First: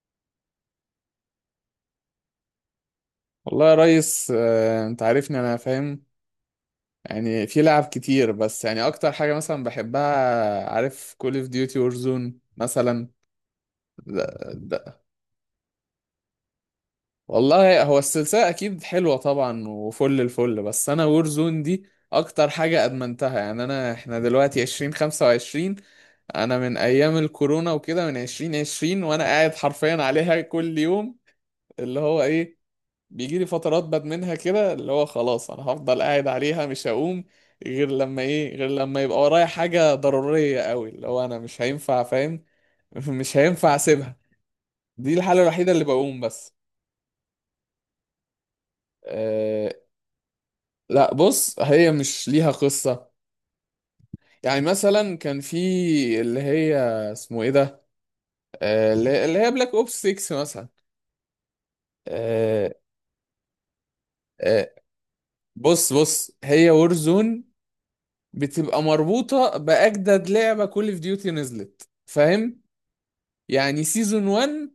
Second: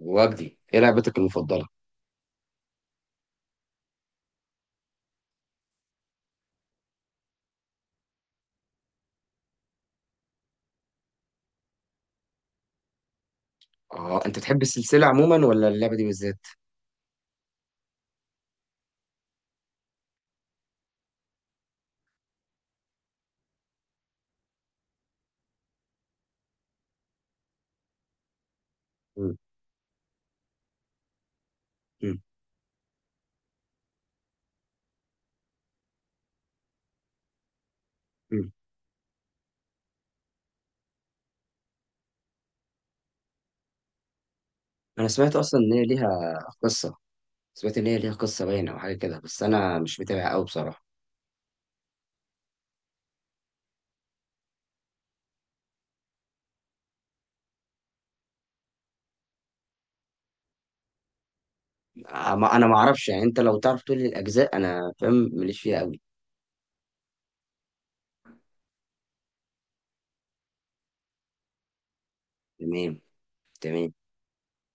وجدي، ايه لعبتك المفضله؟ والله يا ريس انت عارفني انا فاهم، يعني في لعب كتير. بس يعني اكتر حاجة مثلا بحبها، عارف، كول اوف ديوتي وورزون مثلا. اه، ده انت تحب ده السلسله عموما ولا اللعبه دي بالذات؟ والله هو السلسلة اكيد حلوة طبعا، وفل الفل، بس انا وورزون دي اكتر حاجة ادمنتها. يعني انا احنا دلوقتي 2025، انا من ايام الكورونا وكده، من 2020 وانا مم. قاعد حرفيا عليها كل يوم. اللي هو مم. ايه، بيجي لي فترات بدمنها كده، اللي هو خلاص انا هفضل قاعد عليها مش هقوم غير لما مم. ايه، غير لما يبقى ورايا حاجة ضرورية قوي، اللي هو انا مش هينفع فاهم. مش هينفع اسيبها، انا دي سمعت الحالة اصلا الوحيدة ان اللي هي بقوم ليها بس. قصه. سمعت ان هي ليها قصه باينه او حاجه كده، بس أه، انا مش متابع قوي بصراحه. لا بص هي مش ليها قصة. يعني مثلا كان في اللي هي اسمه ايه ده، أه اللي اللي هي بلاك اوبس 6 مثلا. انا أه ما اعرفش، يعني انت لو تعرف تقول لي الاجزاء، أه انا فاهم ماليش فيها بص قوي. بص هي وورزون بتبقى مربوطة بأجدد لعبة كول اوف ديوتي نزلت، فاهم. تمام. يعني تمام. سيزون 1،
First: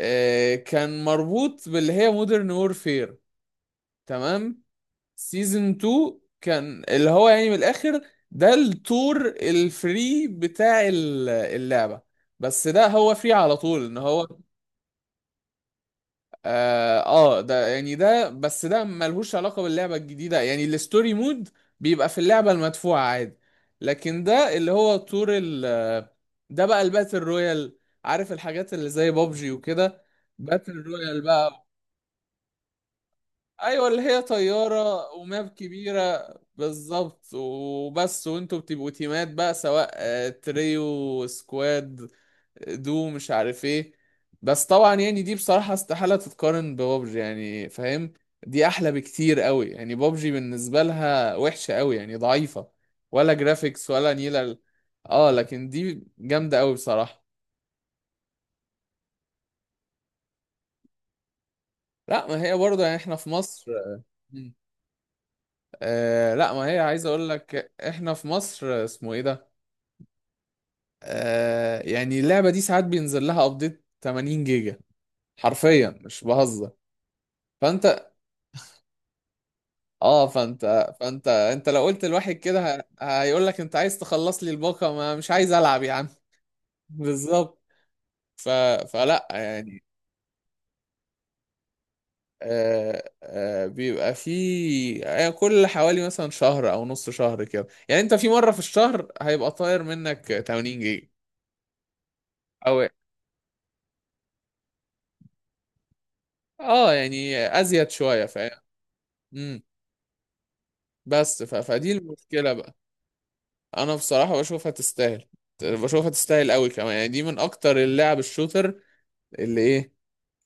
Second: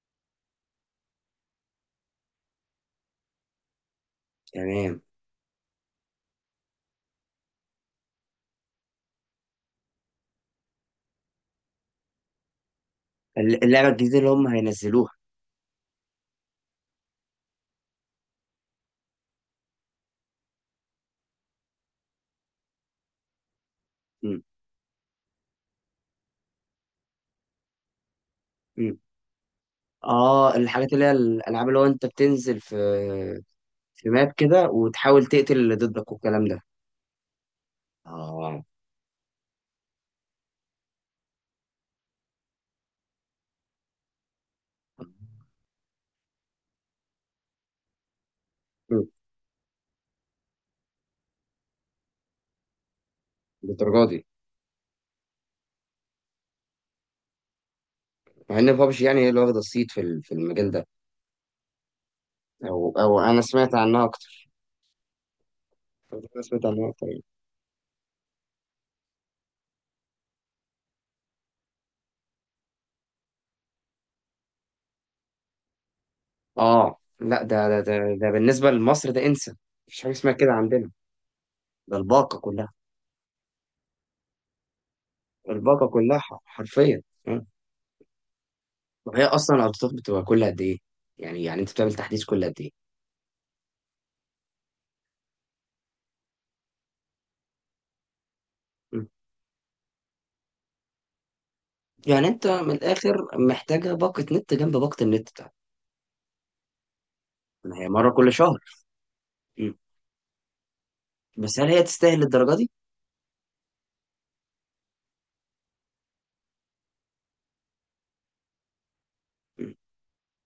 كان مربوط باللي هي مودرن وورفير، تمام. تمام. سيزون 2 كان اللي هو يعني من الآخر، ده التور الفري بتاع اللعبة. بس ده هو فري على طول اللعبه ان الجديده اللي هو هم هينزلوها. ده يعني ده، بس ده ملهوش علاقة باللعبة الجديدة، يعني الستوري مود بيبقى في اللعبة المدفوعة عادي. لكن مم. ده اللي هو طور ال ده بقى الباتل رويال، عارف الحاجات اللي مم. زي بابجي وكده. اه، باتل الحاجات اللي هي رويال بقى، الالعاب اللي هو انت بتنزل في، ايوه اللي في هي ماب كده طيارة وتحاول وماب تقتل اللي ضدك كبيرة. والكلام ده. بالظبط، وبس، وانتوا اه. بتبقوا تيمات بقى سواء تريو، سكواد، دو مش عارف ايه. بس طبعا يعني دي بصراحة استحالة تتقارن ببابجي، يعني فاهم، دي احلى مم. بكتير قوي. يعني بابجي بالنسبة لها وحشة قوي، يعني ضعيفة، ولا جرافيكس بالدرجه ولا دي. نيلة اه لكن دي جامدة قوي بصراحة. مع ان بابجي يعني هي اللي واخده الصيت في المجال ده. لا ما هي او برضه يعني احنا او في انا مصر. سمعت عنها اكتر. مم. انا لا ما سمعت هي، عنها اكتر عايز يعني. اقول لك احنا في مصر، اسمه ايه ده. يعني اللعبة دي ساعات بينزل لها ابديت 80 جيجا، حرفيا مش بهزر. اه، لا، فانت، ده بالنسبه لمصر ده انسى. مفيش حاجه اه، اسمها كده فانت عندنا. فانت انت لو ده قلت لواحد الباقه كلها. كده هيقول لك انت عايز تخلص لي الباقة، ما مش عايز العب الباقه يا عم. كلها حرفيا. مم. بالظبط. ف... وهي فلا اصلا يعني. الارتباط بتبقى كل قد ايه؟ يعني انت بتعمل تحديث كل قد ايه؟ بيبقى في كل حوالي مثلا شهر او نص شهر كده. يعني انت في مرة في مم. الشهر هيبقى طاير منك 80 جيجا. يعني انت من او الاخر محتاجه باقه نت جنب باقه النت بتاعتك. اه يعني ما هي ازيد مره شوية كل شهر. فاهم. امم. مم. بس بس هل هي فدي تستاهل المشكلة الدرجه دي؟ بقى. انا بصراحة بشوفها تستاهل، بشوفها تستاهل قوي كمان، يعني دي من اكتر اللعب الشوتر اللي ايه،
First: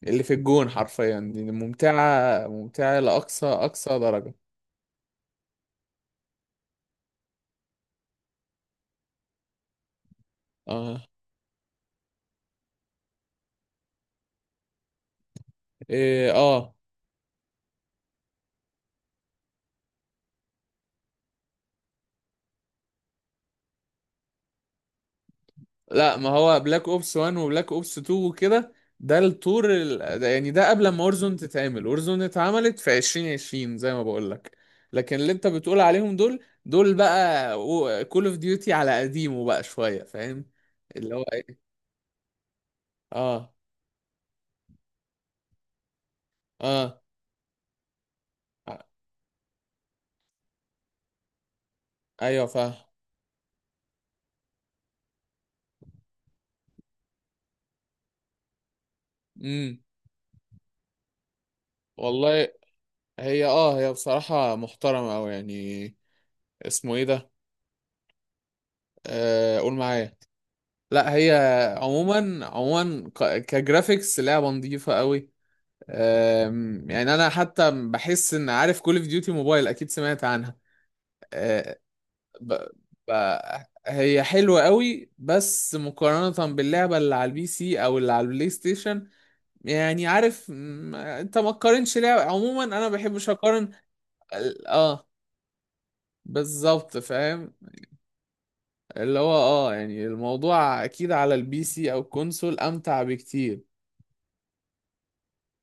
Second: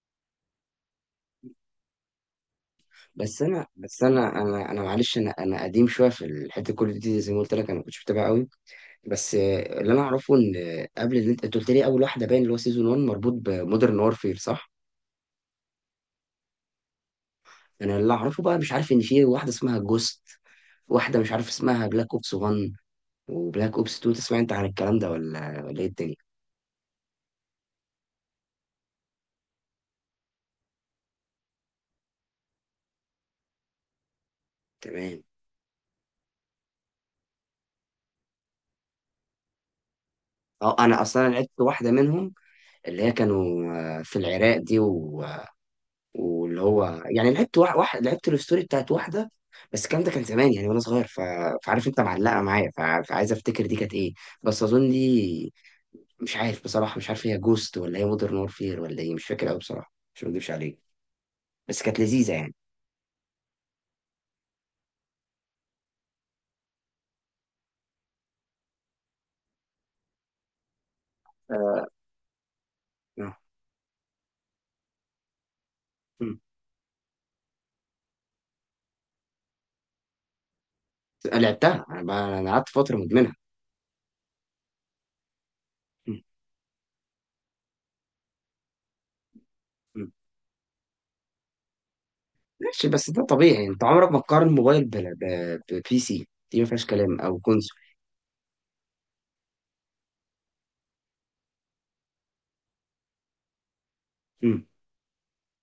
اللي في الجون حرفيا، دي ممتعة ممتعة بس لأقصى انا أقصى بس درجة. انا انا انا معلش، انا قديم شويه في الحته كل دي، زي ما قلت لك انا ما كنتش متابع قوي. بس اللي انا اعرفه ان اه، قبل اللي انت قلت لي اول واحده باين اللي هو سيزون 1 مربوط بمودرن وارفير، صح؟ إيه، اه، انا اللي اعرفه بقى، مش عارف ان في واحده اسمها جوست. واحده مش عارف اسمها بلاك اوبس 1، وبلاك اوبس 2. تسمع انت عن الكلام ده ولا ايه الدنيا؟ لا ما هو بلاك اوبس 1 وبلاك اوبس 2 وكده، ده الطور ده يعني ده قبل ما اورزون تتعمل. اورزون اتعملت في 2020 زي ما بقول لك. لكن تمام. اللي انت بتقول عليهم دول بقى كول اوف ديوتي على قديمه بقى شوية فاهم. اه، انا اللي هو اصلا لعبت ايه، واحده منهم. اللي هي اه، كانوا، في العراق دي، واللي اه، هو يعني لعبت واحد لعبت الستوري ع- بتاعت واحده. بس الكلام ده كان زمان يعني وانا صغير، فعارف انت معلقه ايوه معايا، فاهم. فعايز افتكر دي كانت ايه. بس اظن دي، مش عارف بصراحه، مش عارف هي جوست ولا هي مودرن وورفير ولا ايه، مش فاكر قوي امم. بصراحه، مش مكدبش عليك. بس كانت لذيذه والله، يعني. هي اه هي بصراحة محترمة أوي، يعني اسمه ايه ده، قول معايا. لا هي عموما عموما آه. كجرافيكس لعبه نظيفه قوي. مم. يعني انا حتى بحس ان عارف كول اوف ديوتي موبايل اكيد سمعت عنها. آه، لعبتها انا بقى، انا ب... قعدت فتره ب... مدمنها. هي حلوه قوي بس مم. مقارنه باللعبه اللي على البي سي او اللي على البلاي ستيشن. يعني مم. عارف انت ما تقارنش لعبه عموما، انا ماشي. ما بس ده بحبش طبيعي، اقارن. انت عمرك ما تقارن موبايل اه ببي سي، دي ما فيهاش بالظبط كلام، او فاهم. كونسول. اللي هو اه يعني الموضوع اكيد على البي سي او الكونسول امتع بكتير.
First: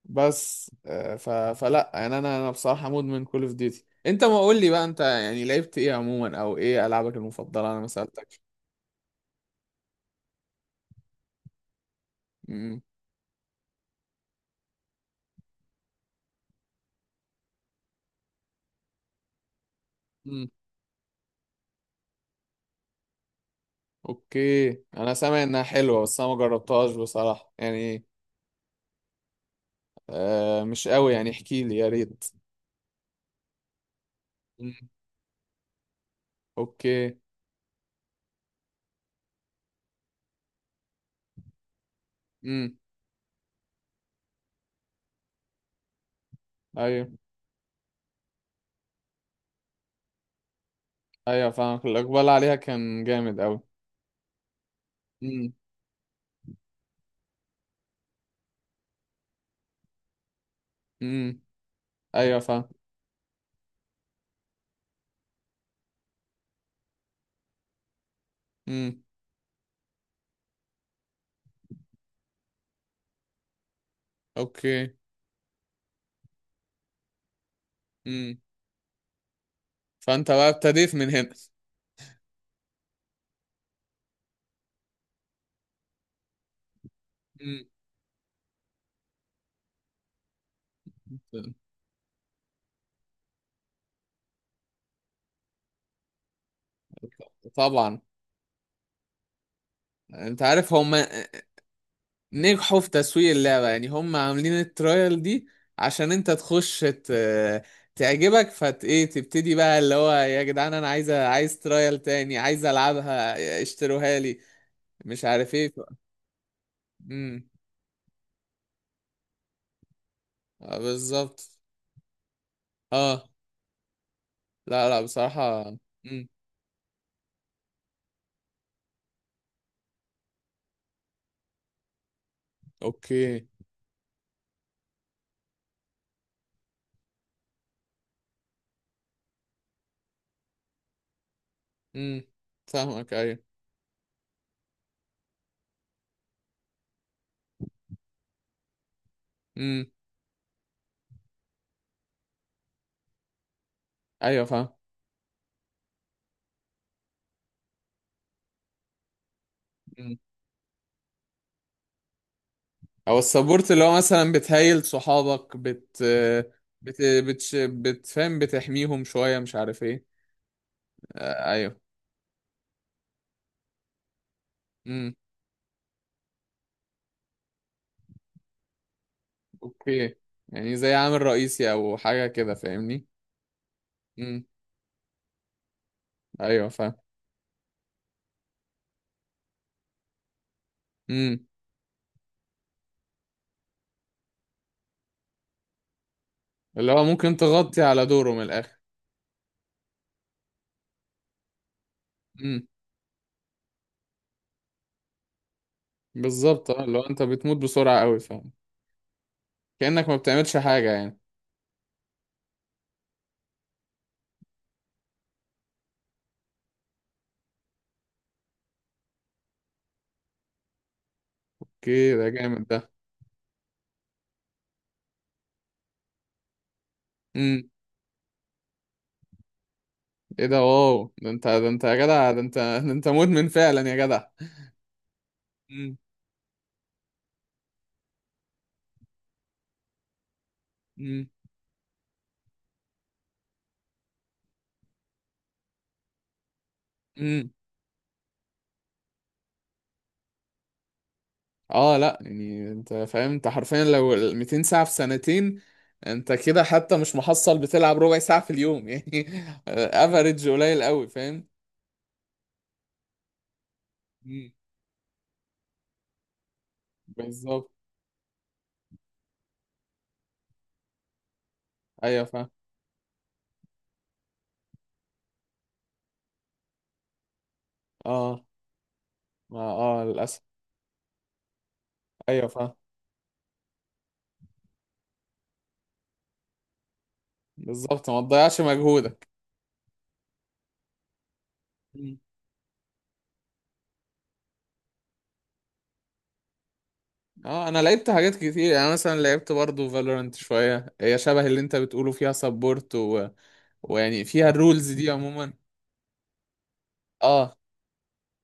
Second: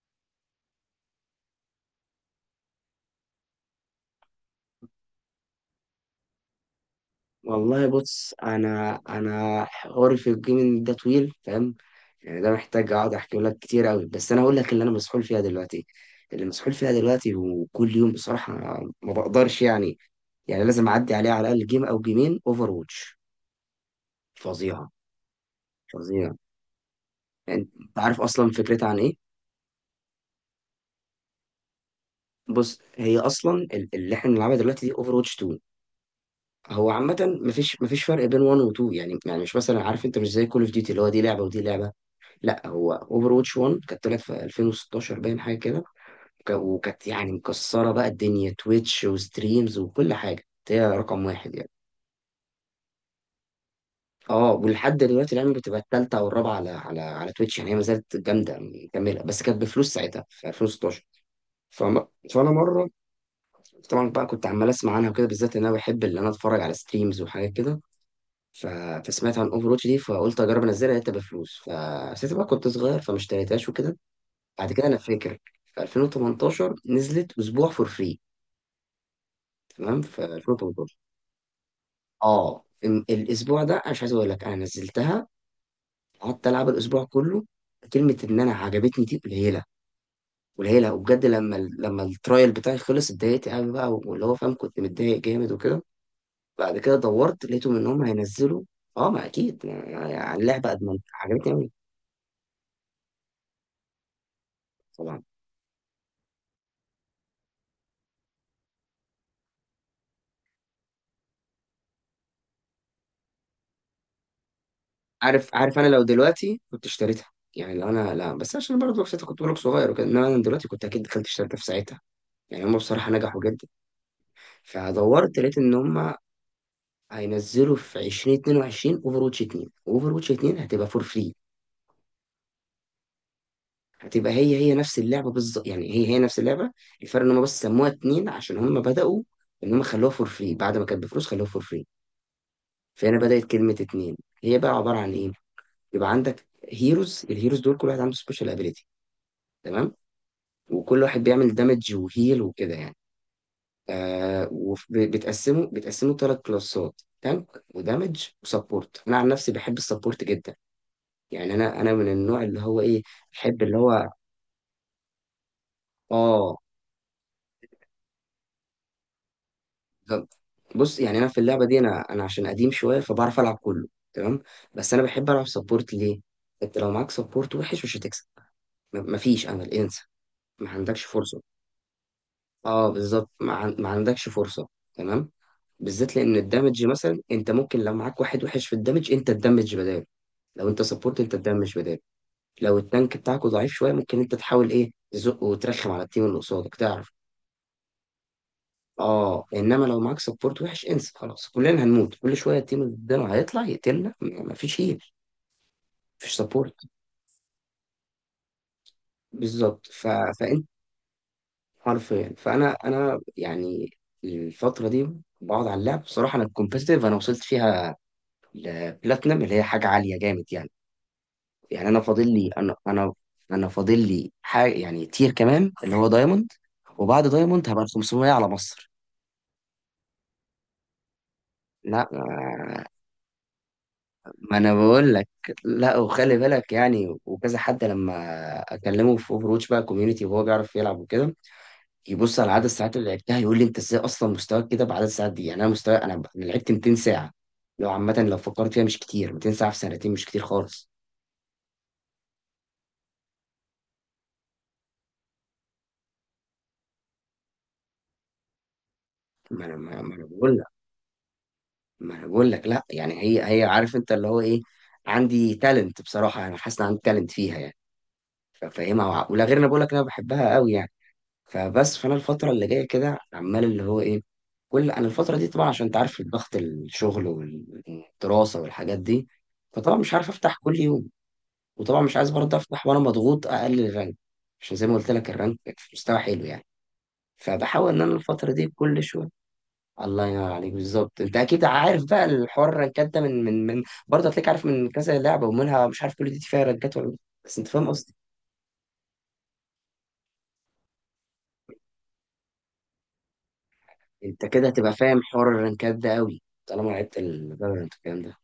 بس فلا يعني، انا بصراحه مدمن كول اوف ديوتي. انت ما قول لي بقى، انت يعني لعبت ايه عموما او ايه العابك المفضله، انا والله ما بص، سالتكش. انا حواري في الجيمنج ده طويل فاهم. يعني ده امم. محتاج اقعد احكي لك كتير قوي، بس انا هقول لك اللي انا مسحول فيها دلوقتي. اللي مسحول فيها دلوقتي وكل يوم بصراحة، ما بقدرش يعني. أمم. يعني لازم اعدي عليه على الاقل جيم او جيمين اوفر واتش. اوكي، فظيعة. انا سامع انها حلوه بس انا فظيعة. ما جربتهاش بصراحه يعني انت يعني. عارف اصلا فكرتها عن ايه؟ آه مش قوي يعني، احكي لي يا ريت. بص، هي اصلا اللي احنا بنلعبها دلوقتي أمم. دي اوفر واتش 2. هو اوكي. عامة مفيش فرق بين 1 و 2، يعني مش مثلا عارف انت مش زي كول اوف ديوتي اللي هو دي لعبة ودي لعبة. لا، امم. هو اوفر واتش 1 كانت طلعت في 2016 باين حاجه كده، وكانت ايوه يعني مكسره بقى الدنيا تويتش وستريمز وكل حاجه. كانت هي رقم ايوه واحد يعني. فاهمك، الاقبال عليها كان جامد قوي. اه، ولحد دلوقتي الان امم. بتبقى الثالثه او الرابعه على تويتش، يعني هي ما زالت جامده مكمله، بس كانت بفلوس ساعتها في 2016. امم. فم... ايوه فانا فاهم. مره، طبعا بقى كنت عمال اسمع عنها وكده، بالذات ان انا بحب ان انا اتفرج على ستريمز وحاجات كده، ف... امم. فسمعت عن اوفر واتش دي، فقلت اجرب انزلها، لقيتها بفلوس، فساعتها بقى كنت صغير فما اشتريتهاش وكده. بعد كده اوكي. انا فاكر في 2018 نزلت اسبوع فور فري. امم. تمام، في فانت بقى ابتديت 2018. من هنا. اه، الاسبوع ده انا مش عايز اقول لك انا نزلتها. قعدت العب الاسبوع كله. امم. كلمه ان انا عجبتني دي قليله. قليله، وبجد لما لما الترايل بتاعي خلص اتضايقت قوي بقى، واللي هو فاهم كنت متضايق جامد وكده. بعد كده دورت لقيتهم ان طبعا. هم هينزلوا. اه، ما اكيد يعني انت اللعبه عارف هم ادمنت عجبتني قوي. نجحوا في تسويق اللعبة، يعني هم عاملين الترايل دي عشان انت تخش تعجبك فت ايه، تبتدي بقى اللي هو يا جدعان انا عايز عايز ترايل تاني، عايز العبها اشتروها لي، مش عارف عارف ايه عارف انا لو دلوقتي كنت اشتريتها. امم. يعني لو انا، لا، بس عشان برضه وقتها كنت بقولك صغير وكده، انما انا دلوقتي اه كنت اكيد دخلت اشتريتها بالظبط. في ساعتها. يعني هم بصراحه اه نجحوا جدا. لا لا فدورت لقيت بصراحة. ان هم امم. هينزلوا في 2022 اوفر واتش 2. اوفر واتش 2 هتبقى فور فري. اوكي. هتبقى هي نفس اللعبه بالظبط. يعني هي نفس اللعبه. الفرق ان هم بس سموها 2 عشان هم بداوا ان هم خلوها فور فري، بعد ما كانت بفلوس خلوها فور فري. امم. فاهمك فهنا ايوه. بدات كلمه 2. هي بقى عباره عن ايه؟ يبقى عندك هيروز. الهيروز دول كل واحد عنده سبيشال ابيليتي. امم. تمام. وكل واحد بيعمل دامج وهيل وكده يعني. ايوه فاهم. وبتقسمه، بتقسمه ثلاث كلاسات: تانك ودامج وسبورت. انا عن نفسي بحب السبورت جدا. يعني انا من النوع اللي هو ايه، او بحب السبورت اللي اللي هو هو، مثلا بتهيل صحابك اه، بت بتفهم بتحميهم شوية مش عارف ايه. ب- بص، يعني انا في آه اللعبه دي ايوه. انا عشان قديم شويه فبعرف العب كله. تمام. بس انا امم. بحب العب سبورت ليه؟ انت لو معاك سبورت وحش مش هتكسب. مفيش امل، انسى. اوكي. ما يعني زي عندكش عامل فرصه. رئيسي او حاجة كده اه، فاهمني. بالظبط، ما عندكش امم. فرصة. تمام. بالذات لان ايوه الدامج فاهم. مثلا، انت ممكن لو معاك واحد وحش في الدامج انت تدمج بداله، لو انت سبورت انت امم تدمج بداله، لو التانك بتاعك ضعيف شوية ممكن انت تحاول ايه تزق وترخم على التيم اللي قصادك اللي هو تعرف. ممكن تغطي على دوره من الاخر. اه، انما لو معاك سبورت وحش انسى خلاص، كلنا هنموت كل شوية، امم. التيم اللي قدامه هيطلع يقتلنا، مفيش هيل، مفيش بالظبط سبورت. اه اللي هو انت بتموت بسرعة قوي فاهم، بالظبط. كأنك ما بتعملش فانت حاجة يعني. حرفيا، فانا يعني الفترة دي بقعد على اللعب بصراحة. انا الكومبيتيتيف انا وصلت فيها لبلاتنم، اللي هي حاجة عالية جامد يعني. يعني أنا اوكي ده فاضل لي جامد ده. أنا فاضل لي حاجة، يعني تير كمان اللي هو دايموند. وبعد دايموند امم. هبقى ال 500 على مصر. ايه ده، واو، ده انت ده انت يا لا جدع ده انت ما، ده انت مدمن فعلا يا جدع. ما أنا بقول لك. لا، امم. وخلي بالك يعني، وكذا حد لما أكلمه في أوفرواتش بقى كوميونيتي وهو بيعرف يلعب وكده، يبص على عدد الساعات اللي لعبتها يقول لي أنت إزاي أصلا مستواك كده بعدد الساعات دي. يعني أنا مستوى، أنا لعبت 200 ساعة. امم. لو عامة لو فكرت فيها مش كتير، 200 ساعة في سنتين مش كتير خالص. اه لا يعني انت فاهم، انت حرفيا لو ال 200 ساعة في سنتين، انت كده حتى مش محصل بتلعب ربع ساعة في اليوم يعني. ما أنا، ما أنا افريج بقول، قليل قوي فاهم. ما انا بقول لك لا. يعني هي عارف انت اللي هو مم. ايه، عندي تالنت بصراحه، انا حاسس ان عندي تالنت فيها بالظبط. يعني. ففاهمها ولا غير، انا بقول لك انا بحبها قوي يعني. فبس فانا ايوه فاهم. الفتره اللي جايه كده عمال اللي هو ايه، كل انا الفتره دي طبعا عشان انت عارف ضغط الشغل اه، والدراسه والحاجات دي، ما فطبعا اه مش عارف للاسف. افتح كل يوم، وطبعا مش عايز ايوه برضه فاهم. افتح وانا مضغوط اقلل الرانك. عشان زي ما قلت لك الرانك في مستوى حلو يعني، فبحاول ان بالظبط انا ما الفتره تضيعش دي كل مجهودك. شويه. الله ينور عليك، بالظبط. انت اكيد عارف مم. بقى الحوار، الرنكات ده من برضه هتلاقيك عارف من كذا لعبه ومنها، مش عارف كل دي فيها رنكات ولا لا. بس انت اه انا فاهم لعبت قصدي. حاجات كتير، يعني مثلا لعبت برضو فالورانت شوية، هي شبه اللي انت بتقوله فيها سبورت ويعني انت فيها كده الرولز هتبقى دي فاهم حوار عموما. الرنكات ده قوي طالما لعبت اه الفالورنت والكلام ده.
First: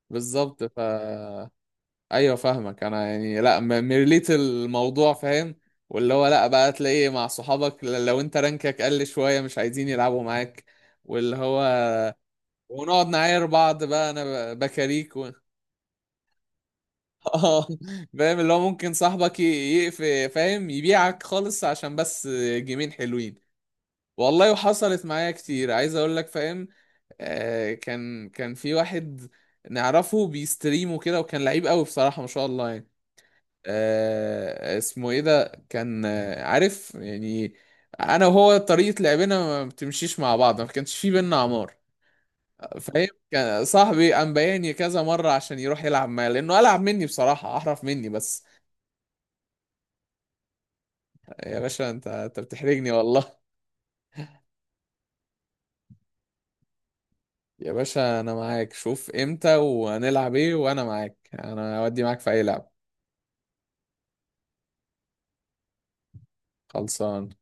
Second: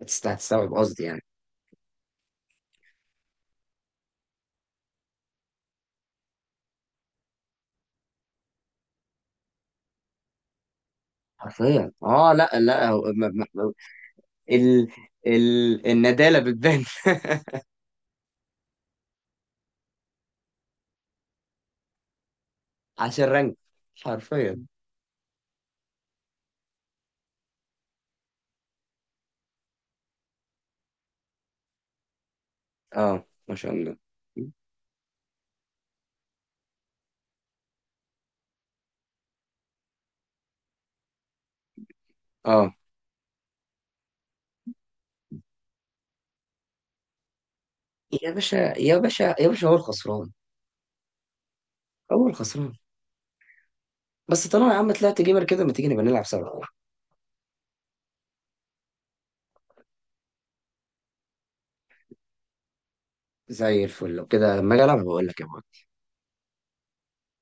بالظبط هتستوعب ف، قصدي يعني. ايوه فاهمك، انا يعني لا مريليت الموضوع فاهم. واللي هو لا بقى تلاقي مع صحابك لو انت رانكك قل شويه مش عايزين يلعبوا معاك. واللي هو، حرفيا. اه، لا لا، ونقعد نعاير بعض بقى، انا ال بكاريك ال الندالة بتبان اه فاهم، اللي هو ممكن صاحبك يقفل فاهم يبيعك خالص عشان بس جيمين عشان حلوين. رنك. والله حرفيا. وحصلت معايا كتير عايز اقول لك فاهم. آه، كان في واحد نعرفه بيستريم وكده، وكان لعيب قوي بصراحه، ما شاء الله يعني. اه، ما شاء الله. آه اسمه ايه ده كان، عارف يعني انا وهو طريقة لعبنا ما بتمشيش مع بعض، ما كانش في بينا عمار، اه، فاهم، كان صاحبي قام بايعني كذا مرة عشان يروح يلعب معايا، لانه العب مني بصراحة، احرف مني يا بس. باشا يا باشا يا باشا، هو الخسران. يا باشا، انت هو انت الخسران. بتحرجني والله. بس طالما يا عم طلعت جيمر كده، ما تيجي نبقى نلعب سوا؟ يا باشا انا معاك، شوف امتى وهنلعب ايه، وانا معاك، انا اودي معاك في اي لعب. زي الفل، لو كده لما اجي العب بقول لك يا معلم. خلصان